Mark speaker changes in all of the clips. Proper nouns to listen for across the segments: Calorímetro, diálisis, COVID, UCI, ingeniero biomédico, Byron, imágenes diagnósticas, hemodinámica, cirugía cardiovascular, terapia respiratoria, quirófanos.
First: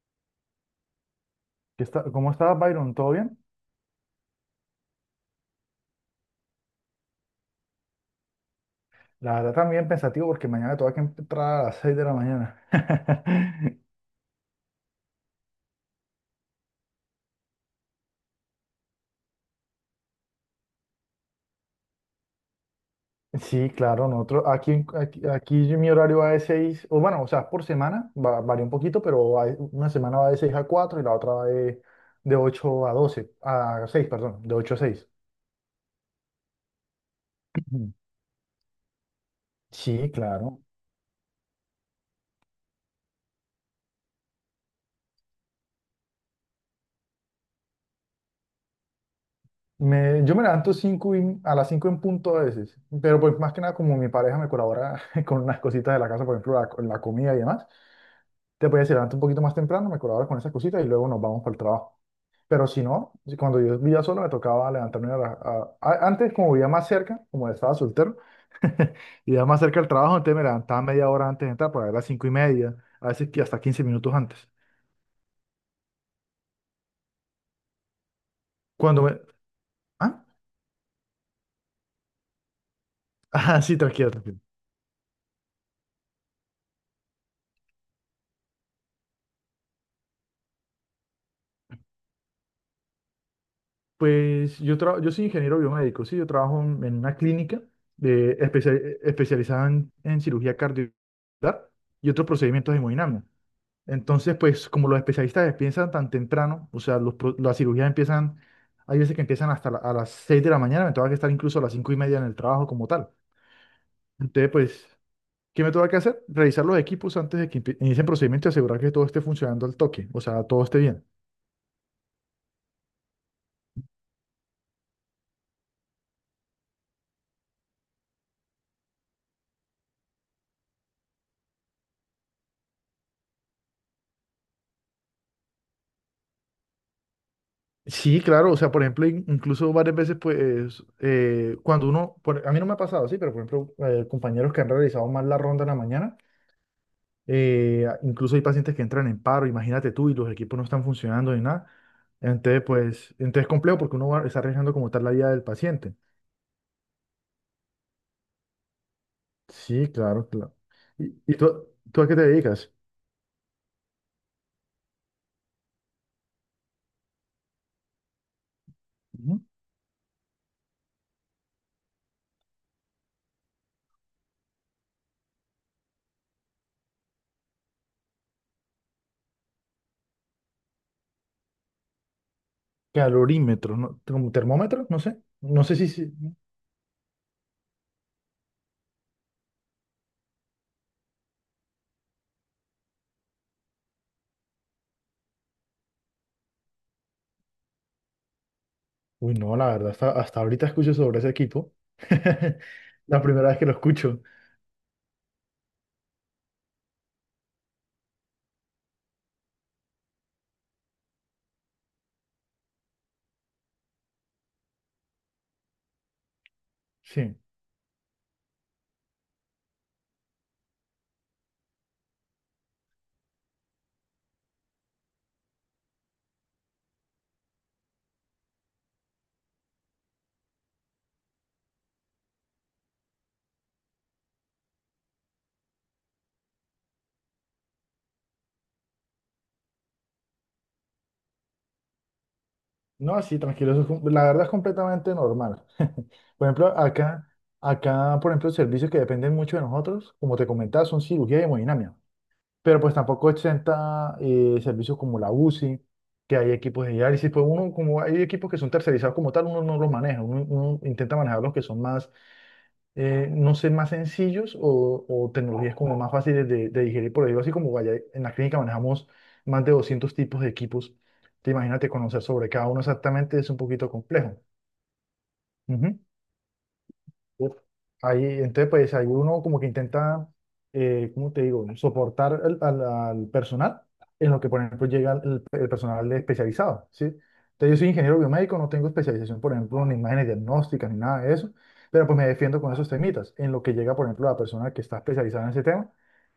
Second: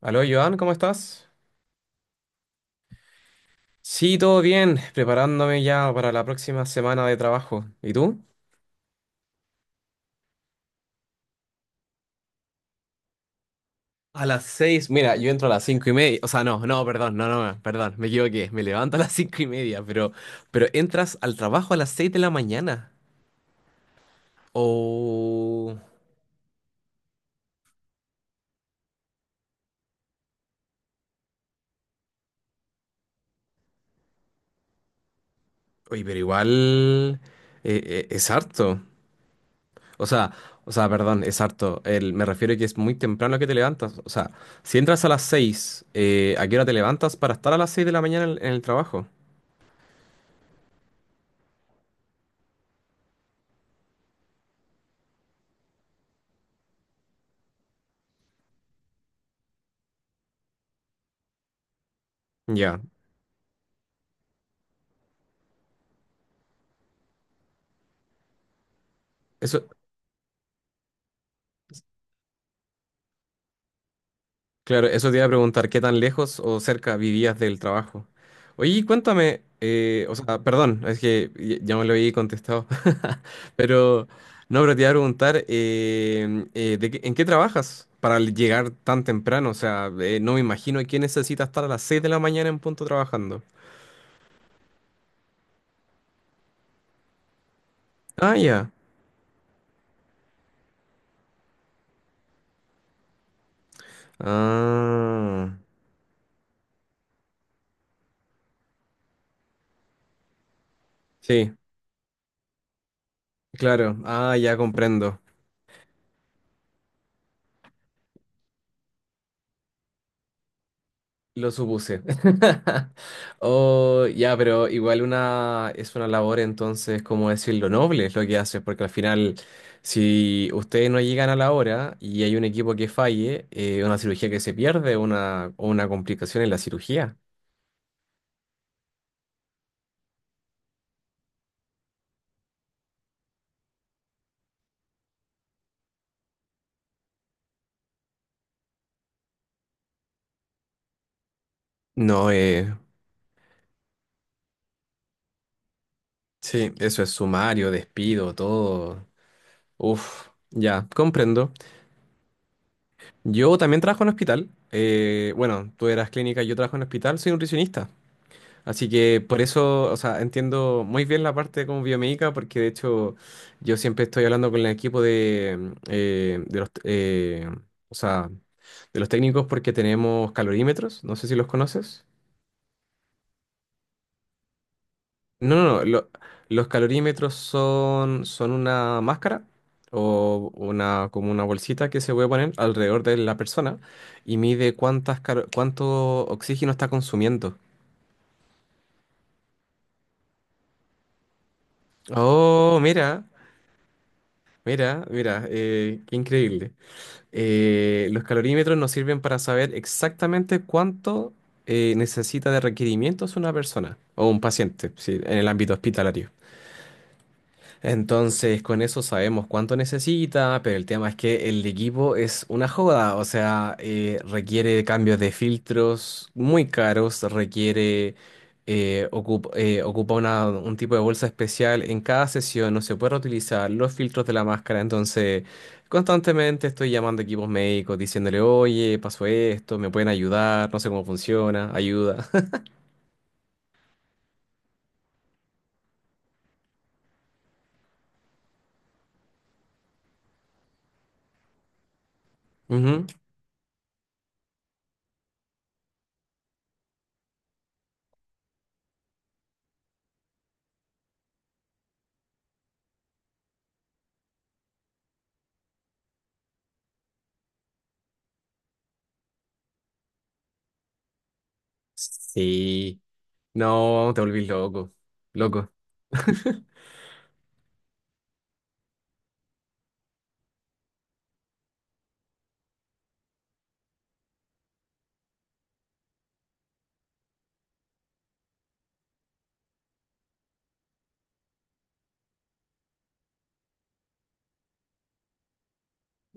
Speaker 1: Aló, Joan, ¿cómo estás?
Speaker 2: ¿Cómo estás, Byron? ¿Todo bien?
Speaker 1: Sí, todo bien, preparándome ya para la próxima semana de trabajo. ¿Y tú?
Speaker 2: La verdad también pensativo porque mañana tengo que entrar a las 6 de la mañana.
Speaker 1: A las seis, mira, yo entro a las 5:30, o sea, no, no, perdón, no, no, no, perdón, me equivoqué, me levanto a las 5:30, pero entras al trabajo a las seis de la mañana.
Speaker 2: Sí, claro, nosotros aquí, aquí
Speaker 1: O...
Speaker 2: mi horario va de 6 o bueno, o sea, por semana, varía un poquito, pero una semana va de 6 a 4 y la otra va de 8 a 12 a seis, perdón, de 8 a seis.
Speaker 1: Oye, pero igual,
Speaker 2: Ujú.
Speaker 1: es harto, o
Speaker 2: Sí,
Speaker 1: sea,
Speaker 2: claro.
Speaker 1: o sea, perdón, es harto, me refiero a que es muy temprano que te levantas, o sea, si entras a las seis, ¿a qué hora te levantas para estar a las seis de la mañana en el trabajo?
Speaker 2: Yo me levanto a las 5 en punto a veces, pero pues más que nada como mi pareja me colabora con unas cositas de la casa, por ejemplo, la comida y demás. Te podías levantar un poquito más temprano, me colabora con esas cositas y luego nos vamos para el trabajo. Pero
Speaker 1: Ya.
Speaker 2: si no, cuando yo vivía solo me tocaba levantarme a la- a- antes, como vivía más cerca, como estaba soltero, vivía más
Speaker 1: Eso,
Speaker 2: cerca del trabajo, entonces me levantaba media hora antes de entrar, para las 5:30, a veces que hasta 15 minutos antes.
Speaker 1: claro, eso te iba a preguntar, ¿qué tan lejos o cerca vivías del trabajo? Oye, y
Speaker 2: Cuando me...
Speaker 1: cuéntame, o
Speaker 2: ¿Ah?
Speaker 1: sea, perdón, es que ya me lo había contestado.
Speaker 2: Ah, sí,
Speaker 1: Pero
Speaker 2: tranquilo, tranquilo.
Speaker 1: no, pero te iba a preguntar, en qué trabajas para llegar tan temprano? O sea, no me imagino que necesitas estar a las seis de la mañana en punto trabajando.
Speaker 2: Pues yo soy ingeniero biomédico, sí, yo trabajo en una clínica
Speaker 1: Ah,
Speaker 2: de
Speaker 1: ya.
Speaker 2: especia- especializada en cirugía cardiovascular y otros procedimientos hemodinámicos. Entonces, pues como los especialistas
Speaker 1: Ah,
Speaker 2: empiezan tan temprano, o sea, las cirugías empiezan, hay veces que empiezan hasta a las 6 de la mañana, me tengo que estar
Speaker 1: sí,
Speaker 2: incluso a las 5:30 en el trabajo como tal.
Speaker 1: claro. Ah,
Speaker 2: Entonces,
Speaker 1: ya
Speaker 2: pues,
Speaker 1: comprendo.
Speaker 2: ¿qué me tengo que hacer? Revisar los equipos antes de que inicien procedimiento y asegurar que todo esté funcionando al toque, o sea, todo esté bien.
Speaker 1: Lo supuse. Oh, ya, pero igual una es una labor entonces, como decirlo, noble es lo que haces, porque al final, si ustedes no llegan a la hora y hay un equipo que falle, una cirugía que se pierde, o una complicación en la cirugía.
Speaker 2: Sí, claro, o sea, por ejemplo, incluso varias veces, pues, cuando uno, a mí no me ha pasado, sí, pero por ejemplo, compañeros que han realizado mal la ronda en la mañana. Incluso hay pacientes que entran en paro, imagínate tú, y los equipos no están funcionando ni nada.
Speaker 1: No,
Speaker 2: Entonces, pues, entonces es complejo porque uno va, está arriesgando como tal la vida del paciente.
Speaker 1: sí, eso es sumario, despido, todo.
Speaker 2: Sí,
Speaker 1: Uf,
Speaker 2: claro, claro.
Speaker 1: ya,
Speaker 2: ¿Y
Speaker 1: comprendo.
Speaker 2: tú a qué te dedicas?
Speaker 1: Yo también trabajo en hospital. Bueno, tú eras clínica, yo trabajo en hospital, soy nutricionista. Así que por
Speaker 2: Ujú.
Speaker 1: eso, o sea, entiendo muy bien la parte como biomédica, porque de hecho yo siempre estoy hablando con el equipo de, mm, de los, o sea, de los técnicos, porque tenemos calorímetros, no sé si los conoces.
Speaker 2: Calorímetro, ¿no? ¿Como termómetro? No sé.
Speaker 1: No, no,
Speaker 2: No sé
Speaker 1: no,
Speaker 2: si,
Speaker 1: lo-
Speaker 2: si-
Speaker 1: Los calorímetros son una máscara o una, como una bolsita que se puede poner alrededor de la persona y mide cuánto oxígeno está consumiendo.
Speaker 2: Uy, no, la verdad, hasta ahorita escucho sobre ese equipo.
Speaker 1: Oh,
Speaker 2: La
Speaker 1: mira,
Speaker 2: primera vez que lo escucho.
Speaker 1: mira, mira, qué increíble. Los calorímetros nos sirven para saber exactamente cuánto necesita de requerimientos una persona o un paciente, sí, en el ámbito hospitalario.
Speaker 2: Sí.
Speaker 1: Entonces, con eso sabemos cuánto necesita, pero el tema es que el equipo es una joda, o sea, requiere cambios de filtros muy caros, requiere, ocupa un tipo de bolsa especial en cada sesión, no se puede reutilizar los filtros de la máscara, entonces constantemente estoy llamando a equipos médicos diciéndole, oye, pasó esto, me pueden ayudar, no sé cómo funciona, ayuda.
Speaker 2: No, sí, tranquilo, eso es la verdad es completamente normal. Por ejemplo, acá, por ejemplo, servicios que dependen mucho de nosotros, como te comentaba, son cirugía y hemodinámica, pero pues
Speaker 1: Ujú.
Speaker 2: tampoco exenta servicios como la UCI, que hay equipos de diálisis, pues uno, como hay equipos que son tercerizados como tal, uno no los maneja, uno intenta manejar los que son más no sé, más sencillos o tecnologías como más fáciles de digerir. Por ejemplo, así como vaya, en la clínica manejamos más de 200 tipos de equipos. Te imagínate conocer sobre cada uno
Speaker 1: Sí,
Speaker 2: exactamente es un poquito
Speaker 1: no, te
Speaker 2: complejo.
Speaker 1: volvís loco, loco.
Speaker 2: Ujú. Uf. Ahí, entonces, pues ahí uno como que intenta, ¿cómo te digo?, soportar al personal en lo que, por ejemplo, llega el personal especializado, ¿sí? Entonces, yo soy ingeniero biomédico, no tengo especialización, por ejemplo, en imágenes diagnósticas ni nada de eso, pero pues me defiendo con esos temitas, en lo que llega, por ejemplo, la persona que está especializada en ese tema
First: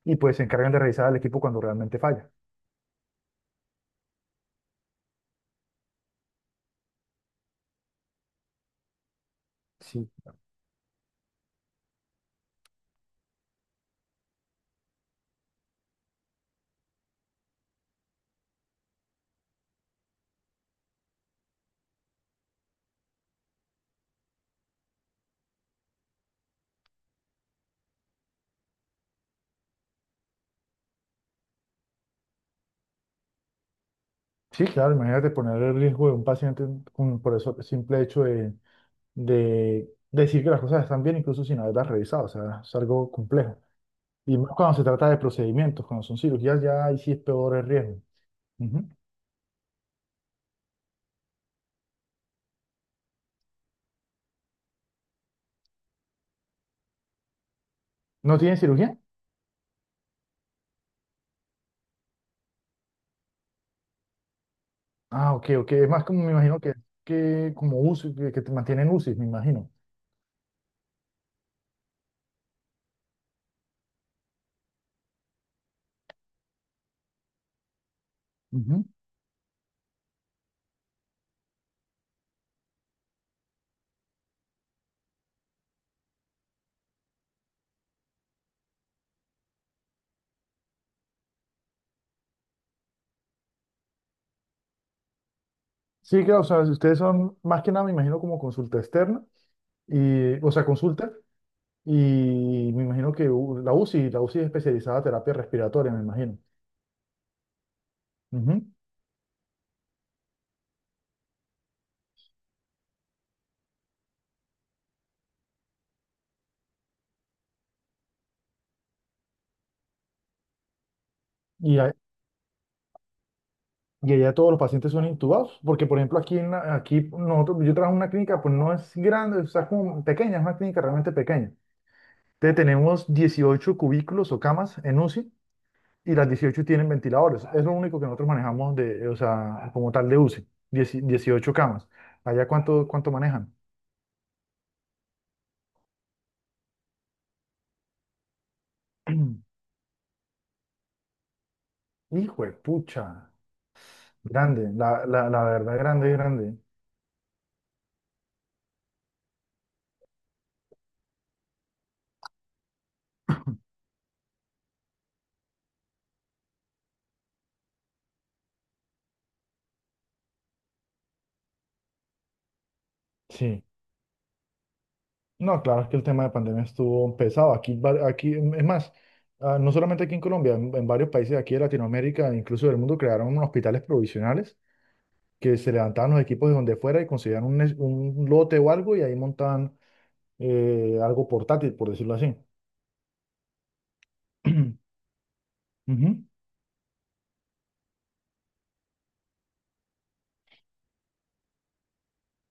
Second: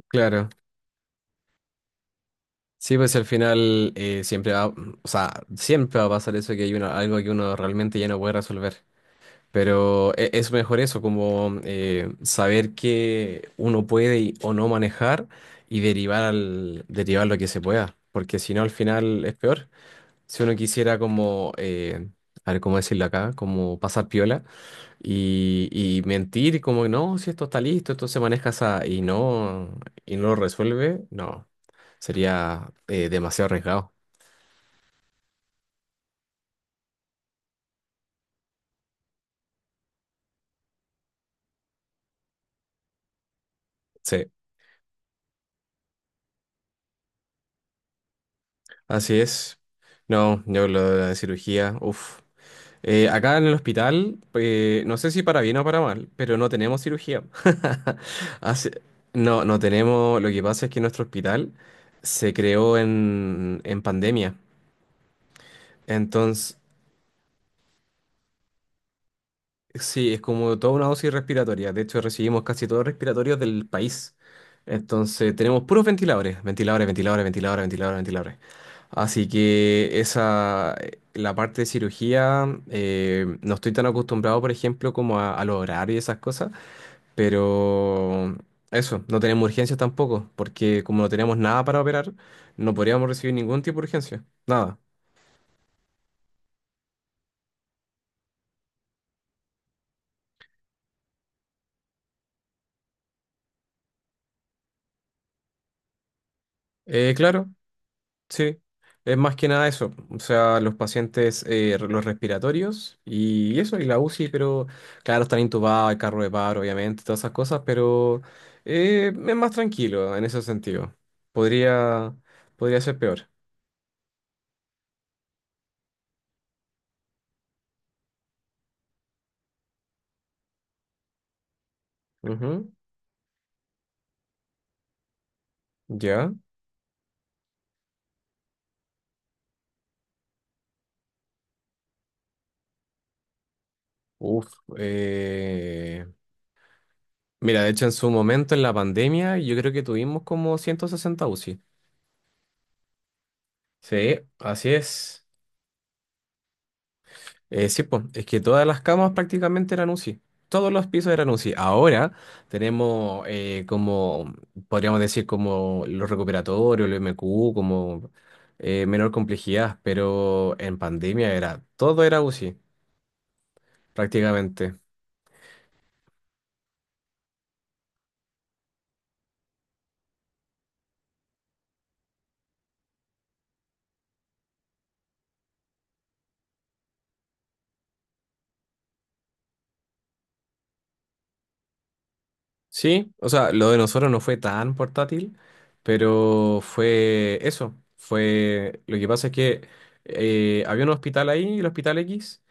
Speaker 2: y pues se
Speaker 1: Claro.
Speaker 2: encargan de revisar al equipo cuando realmente falla.
Speaker 1: Sí, pues al final, o sea, siempre va a pasar eso, que hay algo que uno realmente ya no puede resolver.
Speaker 2: Sí,
Speaker 1: Pero es mejor eso, como saber que uno puede o no manejar y derivar derivar lo que se pueda. Porque si no, al final es peor. Si uno quisiera como, a ver cómo decirlo acá, como pasar piola y mentir, como no, si esto está listo, esto se maneja así, y no lo resuelve, no. Sería demasiado arriesgado.
Speaker 2: Sí, claro, imagínate poner el riesgo de un paciente por eso simple hecho de decir que las cosas están bien incluso sin haberlas revisado, o sea, es algo complejo.
Speaker 1: Sí,
Speaker 2: Y más cuando se trata de procedimientos, cuando son cirugías, ya ahí sí es peor el riesgo. Ujú.
Speaker 1: así es. No, yo lo de la cirugía, uff. Acá en el hospital, no sé si para bien o para mal, pero no tenemos cirugía.
Speaker 2: ¿No tienen
Speaker 1: Así-
Speaker 2: cirugía?
Speaker 1: no, no tenemos. Lo que pasa es que nuestro hospital se creó en pandemia.
Speaker 2: Ah, ok, ok, es más como me
Speaker 1: Entonces,
Speaker 2: imagino que como UCI, que te mantienen UCI, me imagino.
Speaker 1: Sí, es como toda una dosis respiratoria. De hecho, recibimos casi todos los respiratorios del país. Entonces, tenemos puros ventiladores, ventiladores, ventiladores, ventiladores, ventiladores, ventiladores.
Speaker 2: Ujú.
Speaker 1: Así que la parte de cirugía, no estoy tan acostumbrado, por ejemplo, como a los horarios y esas cosas, pero eso, no tenemos urgencias tampoco, porque como no tenemos nada para operar, no podríamos recibir ningún tipo de urgencia, nada.
Speaker 2: Sí, claro, o sea, si ustedes son más que nada, me imagino, como consulta externa, y, o sea, consulta, y me imagino que la UCI es especializada en terapia respiratoria, me imagino.
Speaker 1: Claro. Sí,
Speaker 2: Ujú.
Speaker 1: es más que nada eso, o sea, los pacientes, los respiratorios y eso, y la UCI, pero claro, están intubados, hay carro de paro, obviamente, todas esas cosas, pero es más tranquilo en ese sentido.
Speaker 2: Y, a-
Speaker 1: Podría, podría ser peor.
Speaker 2: Y allá todos los pacientes son intubados, porque por ejemplo aquí, aquí nosotros, yo trabajo en una clínica, pues no es grande, o sea, es como pequeña, es una clínica realmente pequeña. Entonces
Speaker 1: Ujú.
Speaker 2: tenemos 18 cubículos o camas en UCI y las
Speaker 1: Ya.
Speaker 2: 18 tienen ventiladores. Es lo único que nosotros manejamos de, o sea, como tal de UCI, 18 camas. ¿Allá cuánto manejan?
Speaker 1: Uf. eh, Mira, de hecho, en su momento, en la pandemia, yo creo que tuvimos como 160 UCI.
Speaker 2: Hijo de pucha,
Speaker 1: Sí, así
Speaker 2: grande, la,
Speaker 1: es.
Speaker 2: la, la verdad, grande, grande.
Speaker 1: Sí, pues, es que todas las camas prácticamente eran UCI. Todos los pisos eran UCI. Ahora tenemos como, podríamos decir, como los recuperatorios, el MQ, como menor complejidad, pero en pandemia era, todo era UCI,
Speaker 2: Sí.
Speaker 1: prácticamente.
Speaker 2: No, claro, es que el tema de pandemia estuvo pesado. Aquí, aquí, es más, ah, no solamente aquí en Colombia, en varios países de aquí de Latinoamérica, incluso del mundo, crearon unos hospitales provisionales que se levantaban los equipos de donde fuera y conseguían un lote o algo y ahí montaban algo portátil, por decirlo así.
Speaker 1: Sí, o sea, lo de nosotros no fue tan portátil,
Speaker 2: Ujú.
Speaker 1: pero fue eso. Lo que pasa es que había un hospital ahí, el Hospital X,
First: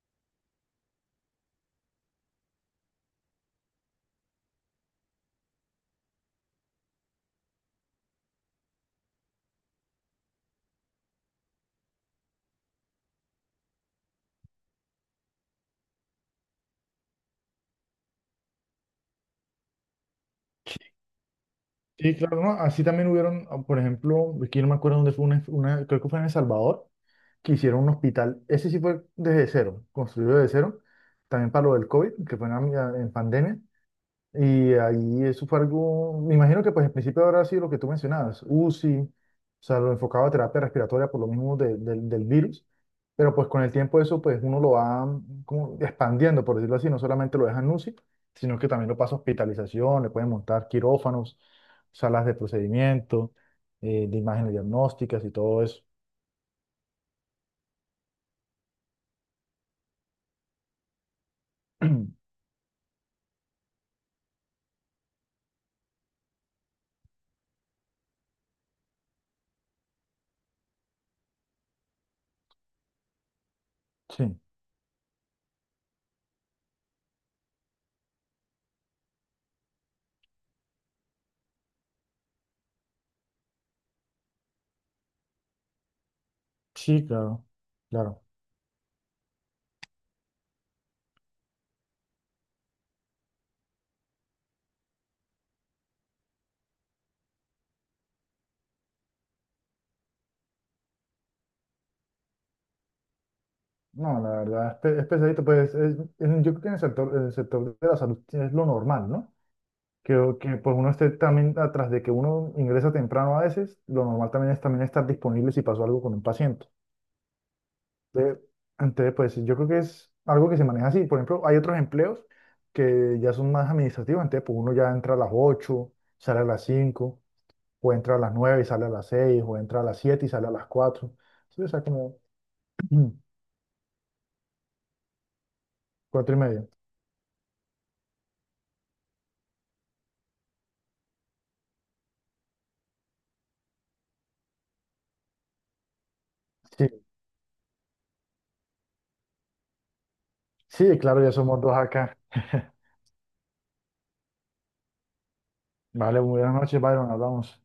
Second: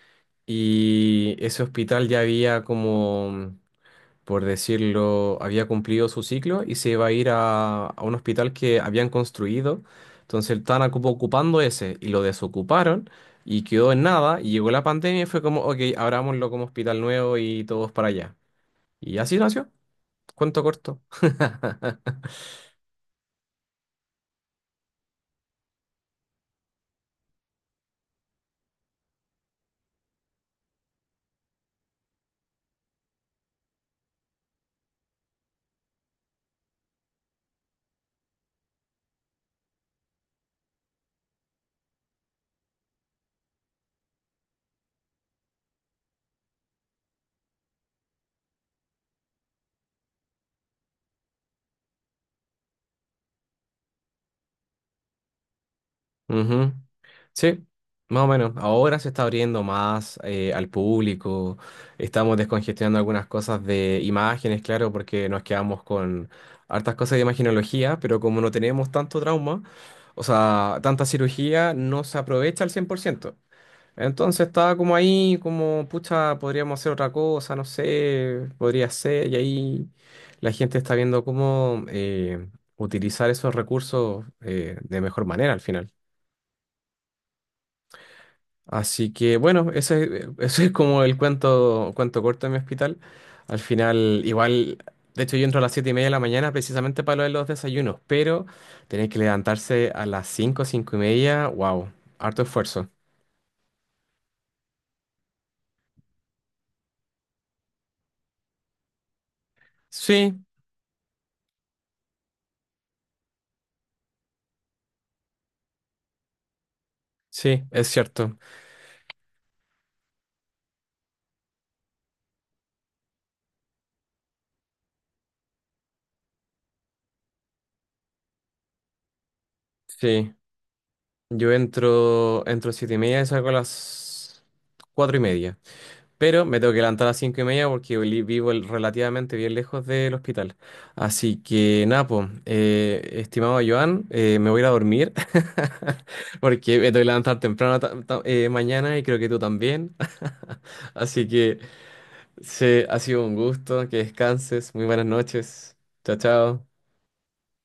Speaker 1: y ese hospital ya había, como por decirlo, había cumplido su ciclo y se iba a ir a un hospital que habían construido. Entonces estaban ocupando ese y lo desocuparon y quedó en nada. Y llegó la pandemia y fue como, ok, abrámoslo como hospital nuevo y todos para allá. Y así nació. Cuento corto.
Speaker 2: Sí, claro, ¿no? Así también hubieron, ah, por ejemplo, aquí no me acuerdo dónde fue, creo que fue en El Salvador, que hicieron un hospital, ese sí fue desde cero, construido desde cero, también para lo del COVID, que fue en pandemia. Y ahí eso fue algo, me imagino que pues en principio habrá sido lo que tú mencionabas, UCI, o sea, lo enfocado a terapia respiratoria por lo mismo del virus, pero pues con el tiempo eso pues uno lo va como expandiendo, por decirlo así, no solamente lo dejan UCI, sino que también lo pasa a hospitalización, le pueden montar quirófanos, salas de procedimiento, de imágenes diagnósticas y todo eso.
Speaker 1: Ujú. Sí, más o menos. Ahora se está abriendo más al público. Estamos descongestionando algunas cosas de imágenes, claro, porque nos quedamos con hartas cosas de imagenología, pero como no tenemos tanto trauma, o sea, tanta cirugía, no se aprovecha al 100%.
Speaker 2: Sí,
Speaker 1: Entonces estaba como ahí, como, pucha, podríamos hacer otra cosa, no sé, podría ser, y ahí la gente está viendo cómo utilizar esos recursos de mejor manera al final.
Speaker 2: sí, claro, claro.
Speaker 1: Así que bueno, ese es como cuento corto de mi hospital. Al final, igual, de hecho yo entro a las 7:30 de la mañana precisamente para lo de los desayunos, pero tener que levantarse a las 5, 5:30, wow, harto esfuerzo.
Speaker 2: No, la verdad es, es pesadito, pues yo creo que en el sector de la salud es lo normal, ¿no? Creo
Speaker 1: Sí,
Speaker 2: que pues uno esté también atrás de que uno ingresa temprano a veces, lo normal también es también estar disponible si pasó algo con un paciente.
Speaker 1: sí, es cierto.
Speaker 2: Entonces, entonces, pues yo creo que es algo que se maneja así. Por ejemplo, hay otros empleos que ya son más administrativos, entonces pues uno ya entra a las ocho, sale a las cinco, o entra a las 9 y sale a las seis, o entra a las 7 y
Speaker 1: Sí,
Speaker 2: sale a las cuatro.
Speaker 1: yo
Speaker 2: Sí, o sea, como
Speaker 1: entro, a las 7 y media y salgo a las 4:30.
Speaker 2: 4 y
Speaker 1: Pero me
Speaker 2: media.
Speaker 1: tengo que levantar a las 5:30 porque vivo relativamente bien lejos del hospital. Así que nada, po, estimado Joan, me voy a ir a dormir porque me
Speaker 2: Sí,
Speaker 1: tengo que levantar temprano mañana, y creo que tú también.
Speaker 2: sí, claro,
Speaker 1: Así
Speaker 2: ya
Speaker 1: que
Speaker 2: somos dos acá.
Speaker 1: se ha sido un gusto, que descanses, muy buenas noches. Chao,
Speaker 2: Vale, buenas noches,
Speaker 1: chao.
Speaker 2: Byron, hablamos.